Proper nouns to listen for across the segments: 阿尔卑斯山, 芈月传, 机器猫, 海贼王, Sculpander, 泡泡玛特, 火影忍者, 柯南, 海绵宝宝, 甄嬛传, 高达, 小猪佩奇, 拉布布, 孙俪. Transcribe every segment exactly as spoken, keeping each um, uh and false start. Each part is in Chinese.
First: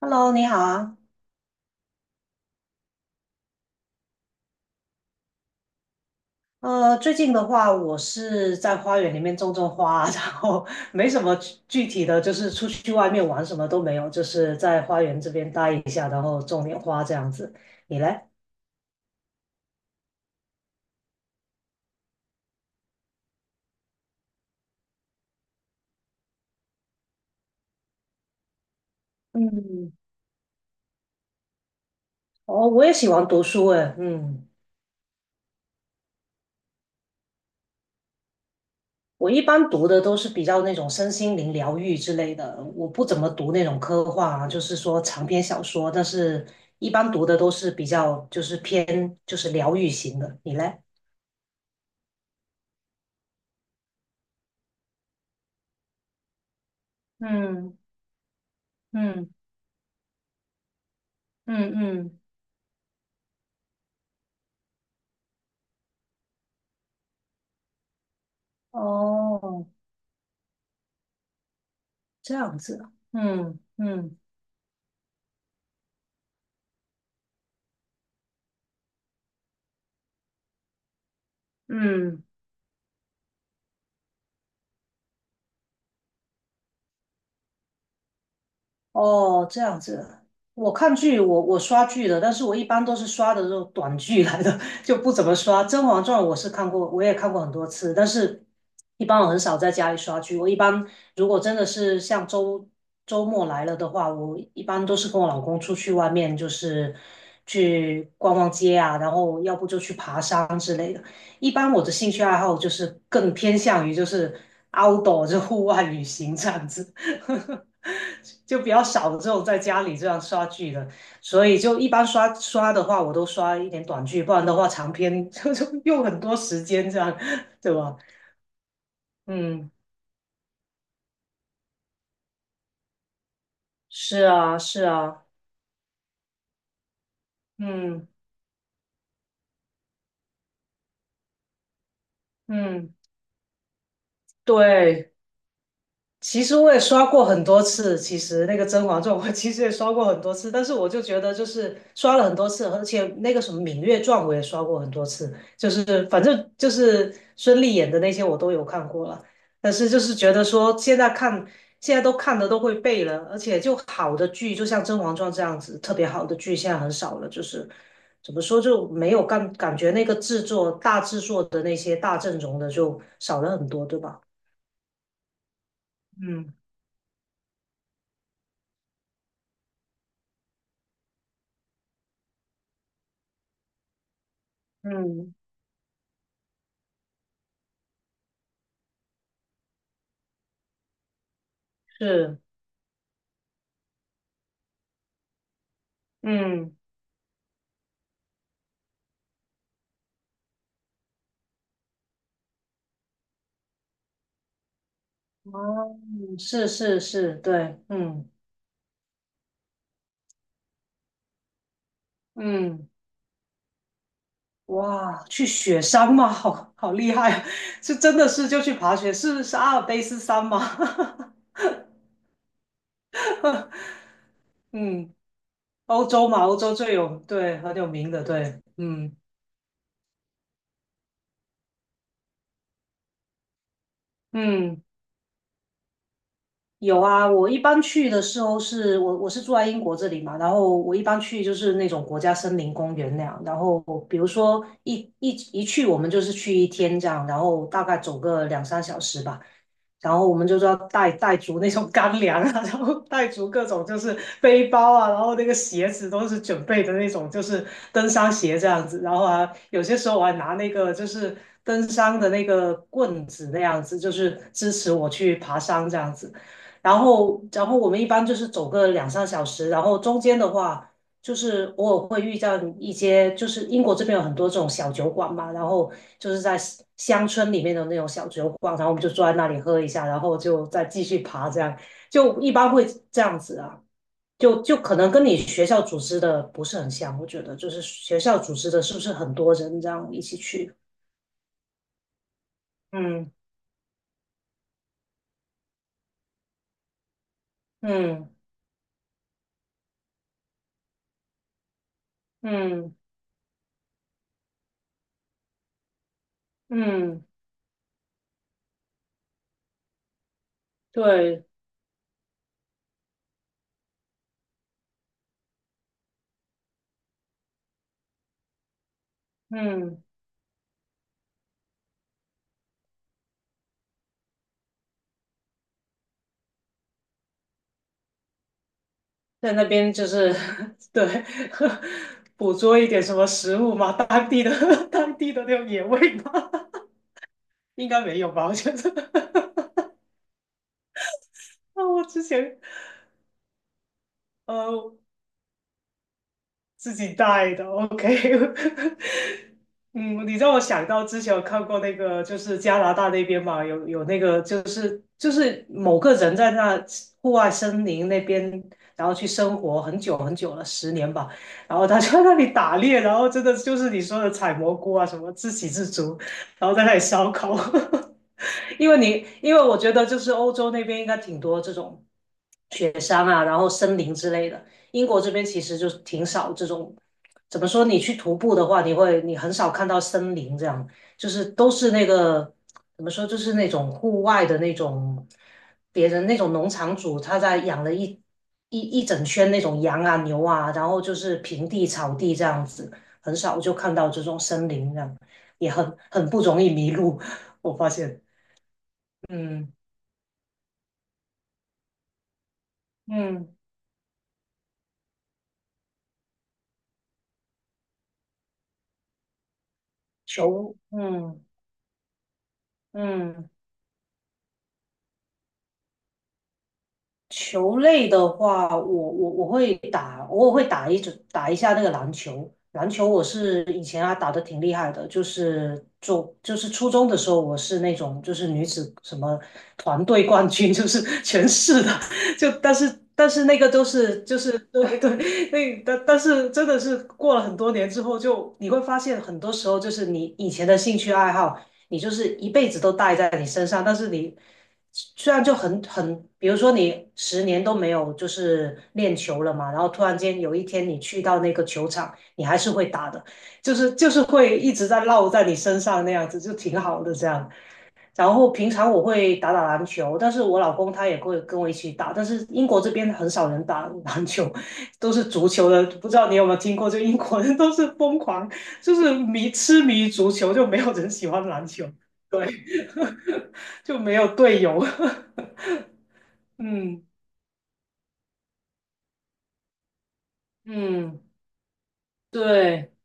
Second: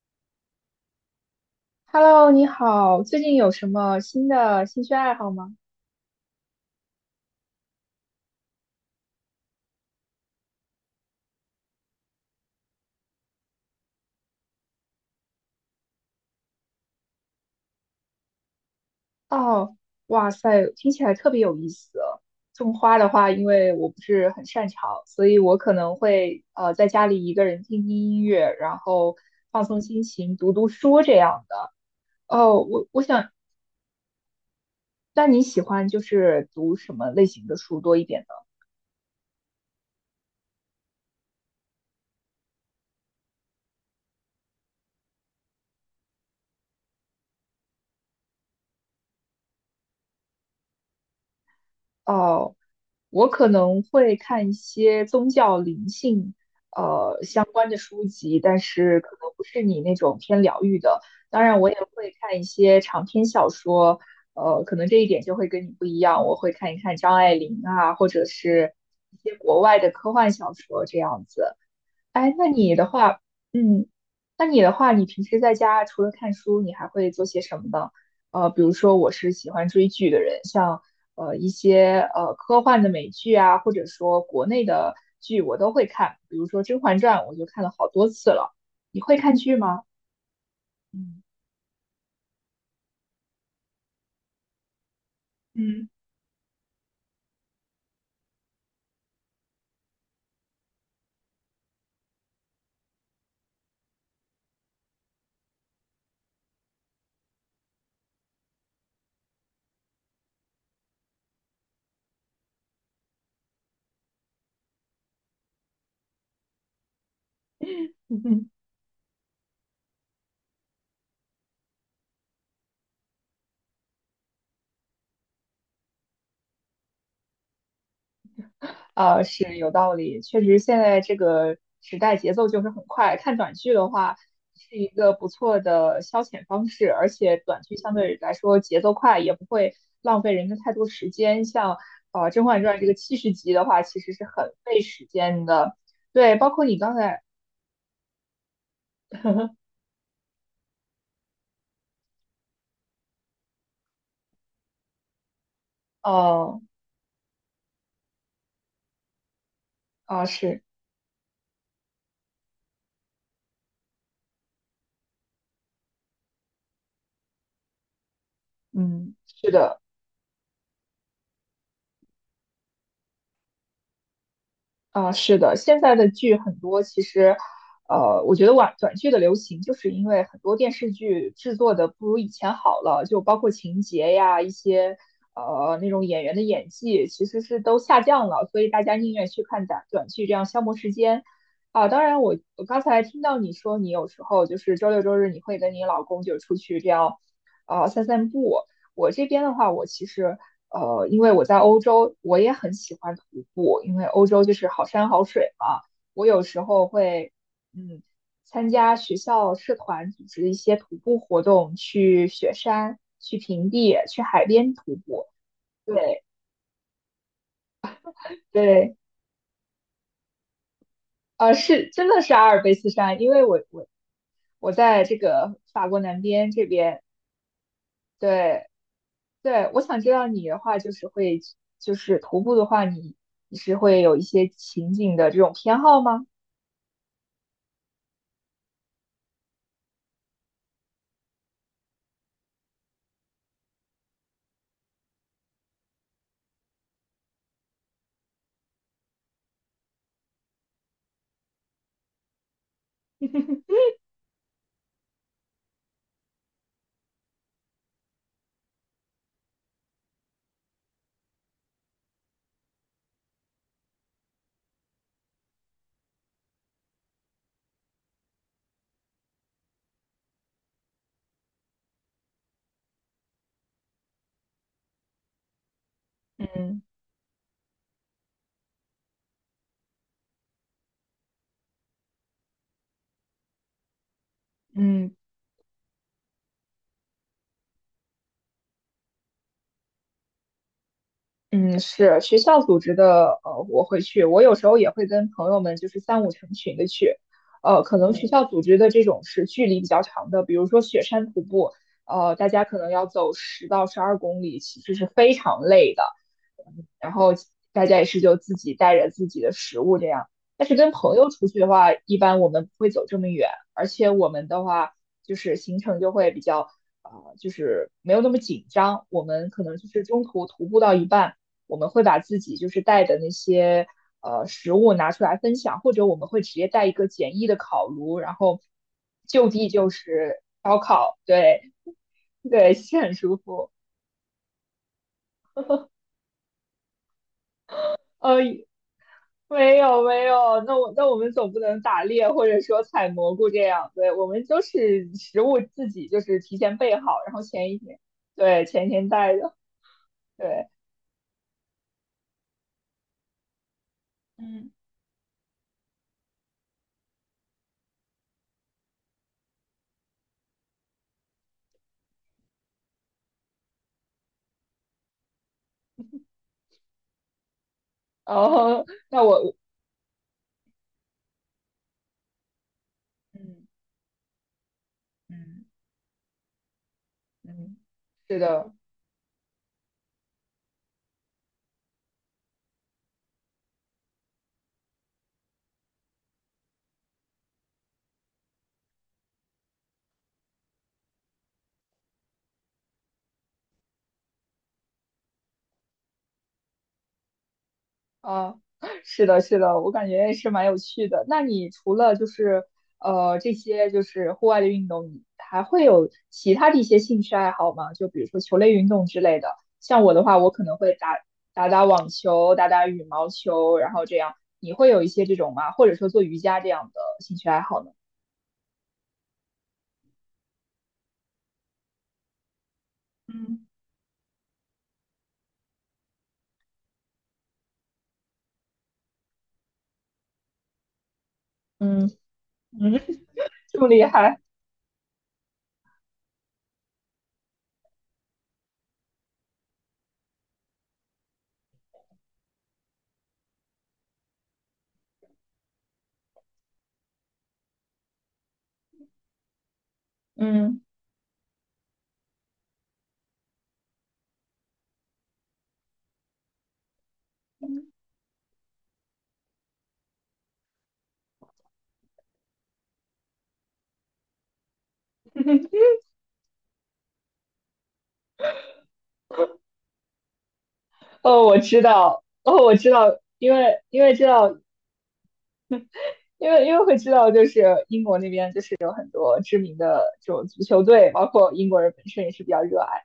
Hello，你好啊。Hello，你好，最近有什么新的兴趣爱好吗？呃，最近的话，我是在花园里面种种花，然后没什么具具体的，就是出去外面玩什么都没有，就是在花园这边待一下，然后种点花这样子。你嘞？哦，哇塞，听起来特别有意思哦。种花的话，因为我不是很擅长，所以我可能会呃在家里一个人听听音乐，然后放松嗯。心情，读读书这样的。哦，哦，我我也我喜欢想，读书诶。嗯。那你喜欢就是读什么类型的书多一点呢？我一般读的都是比较那种身心灵疗愈之类的，我不怎么读那种科幻啊，就是说长篇小说，但是一般读的都是比较就是偏就是疗愈型的。你嘞？哦，我可能会看一些宗教灵性呃相关嗯的书籍，但是可能嗯。不是你那种偏疗愈的。当然，我嗯也会嗯，看一些长篇小说，呃，可能这一点就会跟你不一样。我会看一看张爱玲啊，或者是一些国哦，外的科幻小说这样子。哎，这那样你子的啊。话，嗯嗯，嗯那你的话，你平时在家除了看书，你还会做些什么呢？呃，比如说我是喜欢追剧的人，像呃一些嗯，呃科幻的美剧啊，或者说国内的剧，我都会看。比如说《甄嬛传》，我就看了好多次了。你会看哦，剧这样吗？子。我看剧，嗯我我刷剧的，但是我一般都是刷的这种短剧来的，就不怎么刷。《甄嗯 嬛传》我是看过，我也看过很多次，但是一般我很少在家里刷剧。我一般如果真的是像周周末来了的话，我一般都是跟我老公出去外面，就是去逛逛街啊，然后要不就去爬山之类的。一般我的兴趣爱好就是更偏向于就是 outdoor，就户外旅行这样子。就 比较少的这种在家里这样刷剧的，所以就一般刷刷的话，我都刷一点短剧，不然的话长篇就就用很多时间这样，对吧？啊，是嗯，有道理，确实现在这个时代节奏就是很快，看短剧的话是啊，是是一个啊。不错的消遣方式，而且短剧相嗯对来说节奏快，也不会浪费人的太多时间。像呃《甄嬛传》这个嗯，七十集的话，其实是很费时对。间的。对，其包实括我你也刚刷才，过很多次，其实那个《甄嬛传》我其实也 刷过很多次，但是我就觉得就是刷了很多次，而且那个什么《芈月传》我也刷过很多次，就是反正呃，就是孙俪演的那些我都有看过了，但是就是啊觉得是，说现在看现在都看的都会背了，而且就好的剧，就像《甄嬛传》这样子特别好的剧现在很少了，就是怎么说就没嗯，有是感感的。觉那个制作大制作的那些大阵容的就少了很多，对吧？啊，是的，现在的剧嗯很多，其实，呃，我觉得短短剧的流行，就是因为很多电视剧制作的不如以前好了，就包括情节呀，一些嗯。呃那种演员的演技，其实是都下降了，所以大家宁愿去看短短剧，这样消磨时间。啊，当然我，是，我刚才听到你说，你有时候就是周六周日你会跟你老公就出嗯。去这样，呃，散散步。我这边的话，我其实。呃，因为我在欧洲，我也很喜欢徒步，因为欧洲就是好山好水嘛。哦，我有时是候是会，是，对。嗯，嗯参加学校社团组织的一些徒步活动，去雪嗯，山、去平地、去海边徒哇，步。去雪山对吗？好好厉害啊，是真的是就去对，爬雪，是是阿尔卑斯山吗？呃，是真的是阿尔卑斯山，因为我 我我在嗯，这个法国欧南洲嘛，边欧这洲最边。有，对，很有名的，对。对嗯对，我想知道你的话，就是会就是徒步的话，你你是会有一些嗯。情景的这种偏好吗？有啊，我一般去的时候是我我是住在英国这里嘛，然后我一般去就是那种国家森林公园那样，然后比如说一一一去我们就是去一天这样，然后大概走个两三小时吧，然后我们就是要带带足那种干粮啊，然后带足各 种就是背包啊，然后那个鞋子都是准备的那种就是登山鞋这样子，然后啊有些时候我还拿那个就是登山的那个棍子那样子，就是支持我去爬山这样子。然后，然后我们一般就是走个两三小时，然后中间的话，就是偶尔会遇到一些，就是英国这边有很多这种小酒馆嘛，然后就是在乡嗯乡村里面的那种小酒馆，然后我们就坐在那里喝一下，然后就再继续爬，这样就一般会这样子啊，就就可能嗯，跟你学校组织的不是很像，我觉得就是学校组织的是不是很多人这样一起去？嗯，是学校组织嗯的，呃，我会去，我有时候也会跟朋友们就是三五成群的去，呃，可能学嗯嗯校组织的这种是距离比较长的，比如说雪山徒步，呃，大家可能嗯要走十到十二公里，其实是非常累的，嗯然嗯，后大家也是就自己带着自己的食物这样，但是跟朋友对，出去的话，一般我们不会走这么远，而且我们的话就是行程就会比较。啊呃就是没有那么紧张。我们可能就嗯。是中途徒步到一半，我们会把自己就是带的那些呃食物拿出来分享，或者我们会直接带一个简易的烤炉，然后就在那地就边就是 是烧 烤，对 对 捕对，捉一是点很什么舒食服。物嘛。当地的 当地的那种野味吗？应该没有呃，吧？我觉得。没有没有，那我那我们总不能啊，打我之猎或前者说采蘑菇这样，对，我们都呃，是食物自己就是提前自备己好，然后带的前一天，，OK。对，前一天带 的，嗯，你让我对，想到之前有看过那个，就是加拿大那边嘛，有有那个，就嗯是就是某个人在那户外森林那边，然后去生活很久很久了，十年吧，然后他就在那里打猎，然后真的就是你说的采蘑菇啊，什么自给自足，然后在那里烧烤。然 后因为那你因我，为我觉得就是欧洲那边应该挺多这种。雪山啊，然嗯后森林之类的。英国这边其嗯实就挺少这种，嗯怎么嗯，说？你去徒是步的的。话，你会你很少看到森林这样，就是都是那个怎么说，就是那种户外的那种，别人那种农场主他在养了一一一整圈那种羊啊牛啊，然后就是平地草地这样子，很少就看到这种森林这样，也很很不容易迷路，我发现。啊，是的，是嗯的，我感觉是蛮有趣的。那你除了就是呃这嗯，些就是户外的运动，你还会有其他的一些兴趣爱好吗？就比如说球类运动之类的。像我的话，我可求，能会打嗯。打打网球，打打羽毛嗯。球，然后这样。你会有一些这种吗？或者说做瑜伽这样的兴趣爱球好呢？类的话，我我我会打，偶尔会打一直打一下那个篮球。篮球我是嗯以前啊打得挺厉害的，就是就就是初中的时候，我是那种就是女子什么团队冠军，就是全市的。嗯 就嗯，但是但是 那个这都么厉是就害。是对对。那但但是真的是过了很多年之后就，你会发现很多时候就是你以前的兴趣爱好。你就是一辈子都带在你身上，但是你虽然就很很，比如说你十年都没有就是练球了嘛，然后突然间有一嗯。天你去到那个球场，你还是会打的，就是就是会一直在烙在你身上那样子，就挺好的这样。然后平常我会打打篮球，但是我老公他也会跟我一起打，但是英国这边很少人打篮球，都是足球的。不知道你有没有听过，就英国人都是疯狂，就是迷痴迷足球，就没有人喜哦，欢我篮知球，道，对。哦，我知道，因为 就因为没知有道，队友。因为因为会嗯知道，就是英国那边就是有很多知名的这种足球队，嗯，包括英国人本身也是比较热对爱。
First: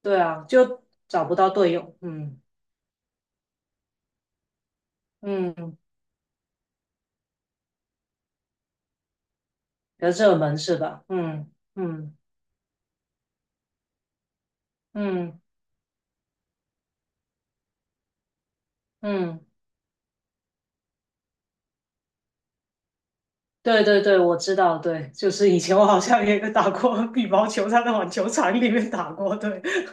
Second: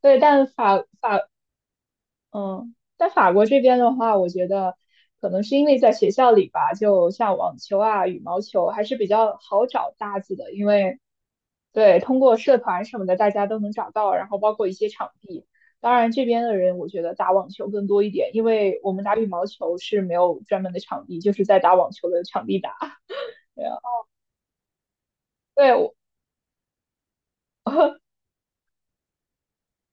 对，对啊，但法就法找不到队友。嗯嗯，但法国这边的话，我觉得可能是因嗯，为在学校里吧，就像网球啊、羽毛球还是比较好找比较搭子热的，门因是为吧？嗯对嗯通过社团什么的，大家都能找到，然后包括一些场嗯地。当然，这边的人我觉得打网球更多一点，因为我们打羽毛嗯。球是没有专门的场地，就是在打网球的场地打。对啊，对对对，我知道，对，就是以前我对，好像也打过 羽毛球，在那网球场里面打过，对。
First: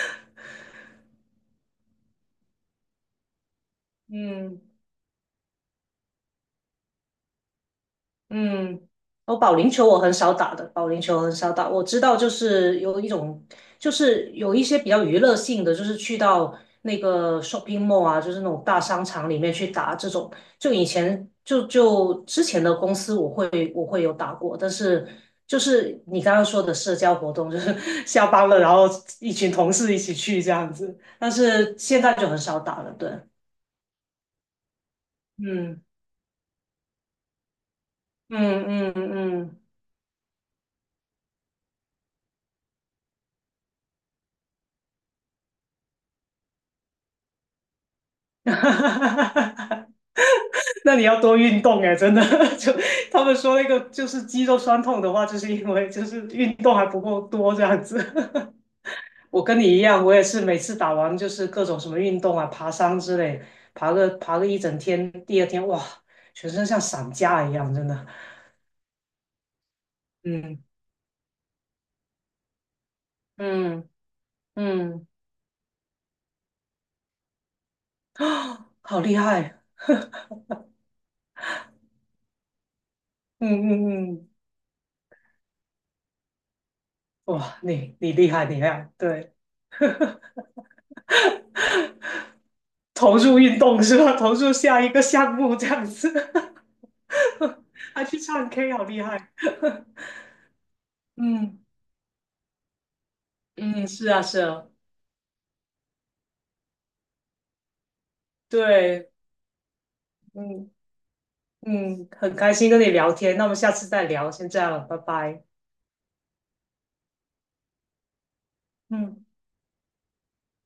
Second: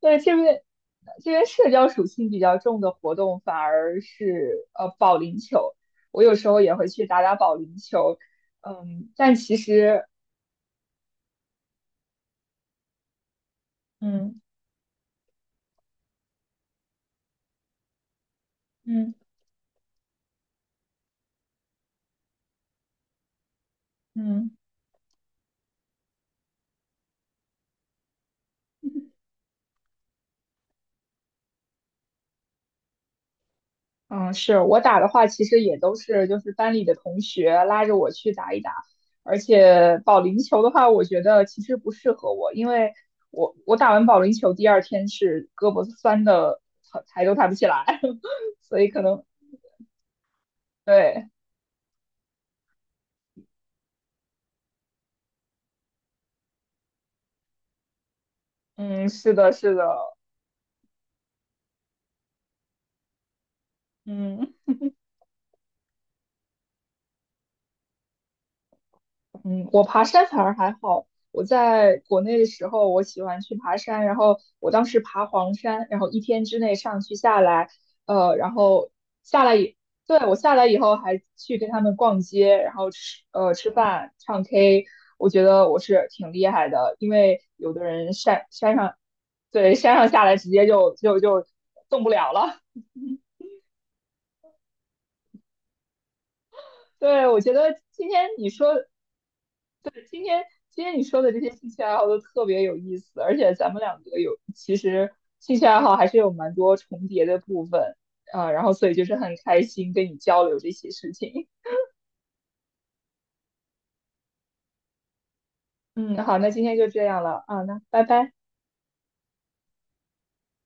对，这边这边社交属性比较重的活动反而嗯。是呃保龄球，我有时候也会去打打保龄球，嗯，嗯，但我保其龄球我实很少打的，保龄球很少打。我知道，就是有一种，就是嗯有一些比较娱乐性的，就是去到那个 shopping mall 啊，就是那种大商嗯场里面去打这种。就以前就就之前的公司，我会我会有打嗯过，但是就是你刚刚说的社交活动，就是 下班了，然后一群同事一起去这样子。但是现在就很少打了，对。嗯，是我打的话，其实也嗯都是就是班里的同学拉着我去打一嗯打，嗯而嗯。嗯 且保龄球的话，我觉得其实不适合我，因为我我打完保龄球第二天是胳膊酸的，抬抬都抬不起来，哈 哈所以可能哈哈哈！那你要对。多运动哎，真的。就他们说那个就是肌肉酸痛的话，就是因为就是运动还不够多这样子。嗯，是我的，跟你是一的，样，我也是每次打完就是各种什么运动啊，爬山之类，爬个爬个嗯一整天，第二天哇，全身像散架一样，真的。嗯，我爬山反而嗯还好。我在国内的时候，我喜欢去爬嗯山，然后我当时嗯，爬黄山，然后一天之内上去下来，呃，然后好厉下来害。以，对，我下来以后还去跟他们逛街，然后吃呃嗯吃饭、嗯嗯，唱 K,我觉得我是挺厉害的，因为哇，有的你你人厉害，山你厉山害，上，对，对，山上下来直接就就就动不了了。投入运动是吧？投入下一个项目这样子。对，我觉得 还今去天你唱 K，说好厉害。今天你说的这些嗯兴趣爱好都特别有意思，而且咱们嗯，两是个啊有是啊，其实兴趣爱好还是有蛮多重叠的部分，啊、然后所以就对。是很开心跟你交流嗯这些事情。嗯，很开心跟你聊天，那我们下次再聊，先这样了，拜拜。嗯，好，那今天就这样了啊，那拜拜。嗯。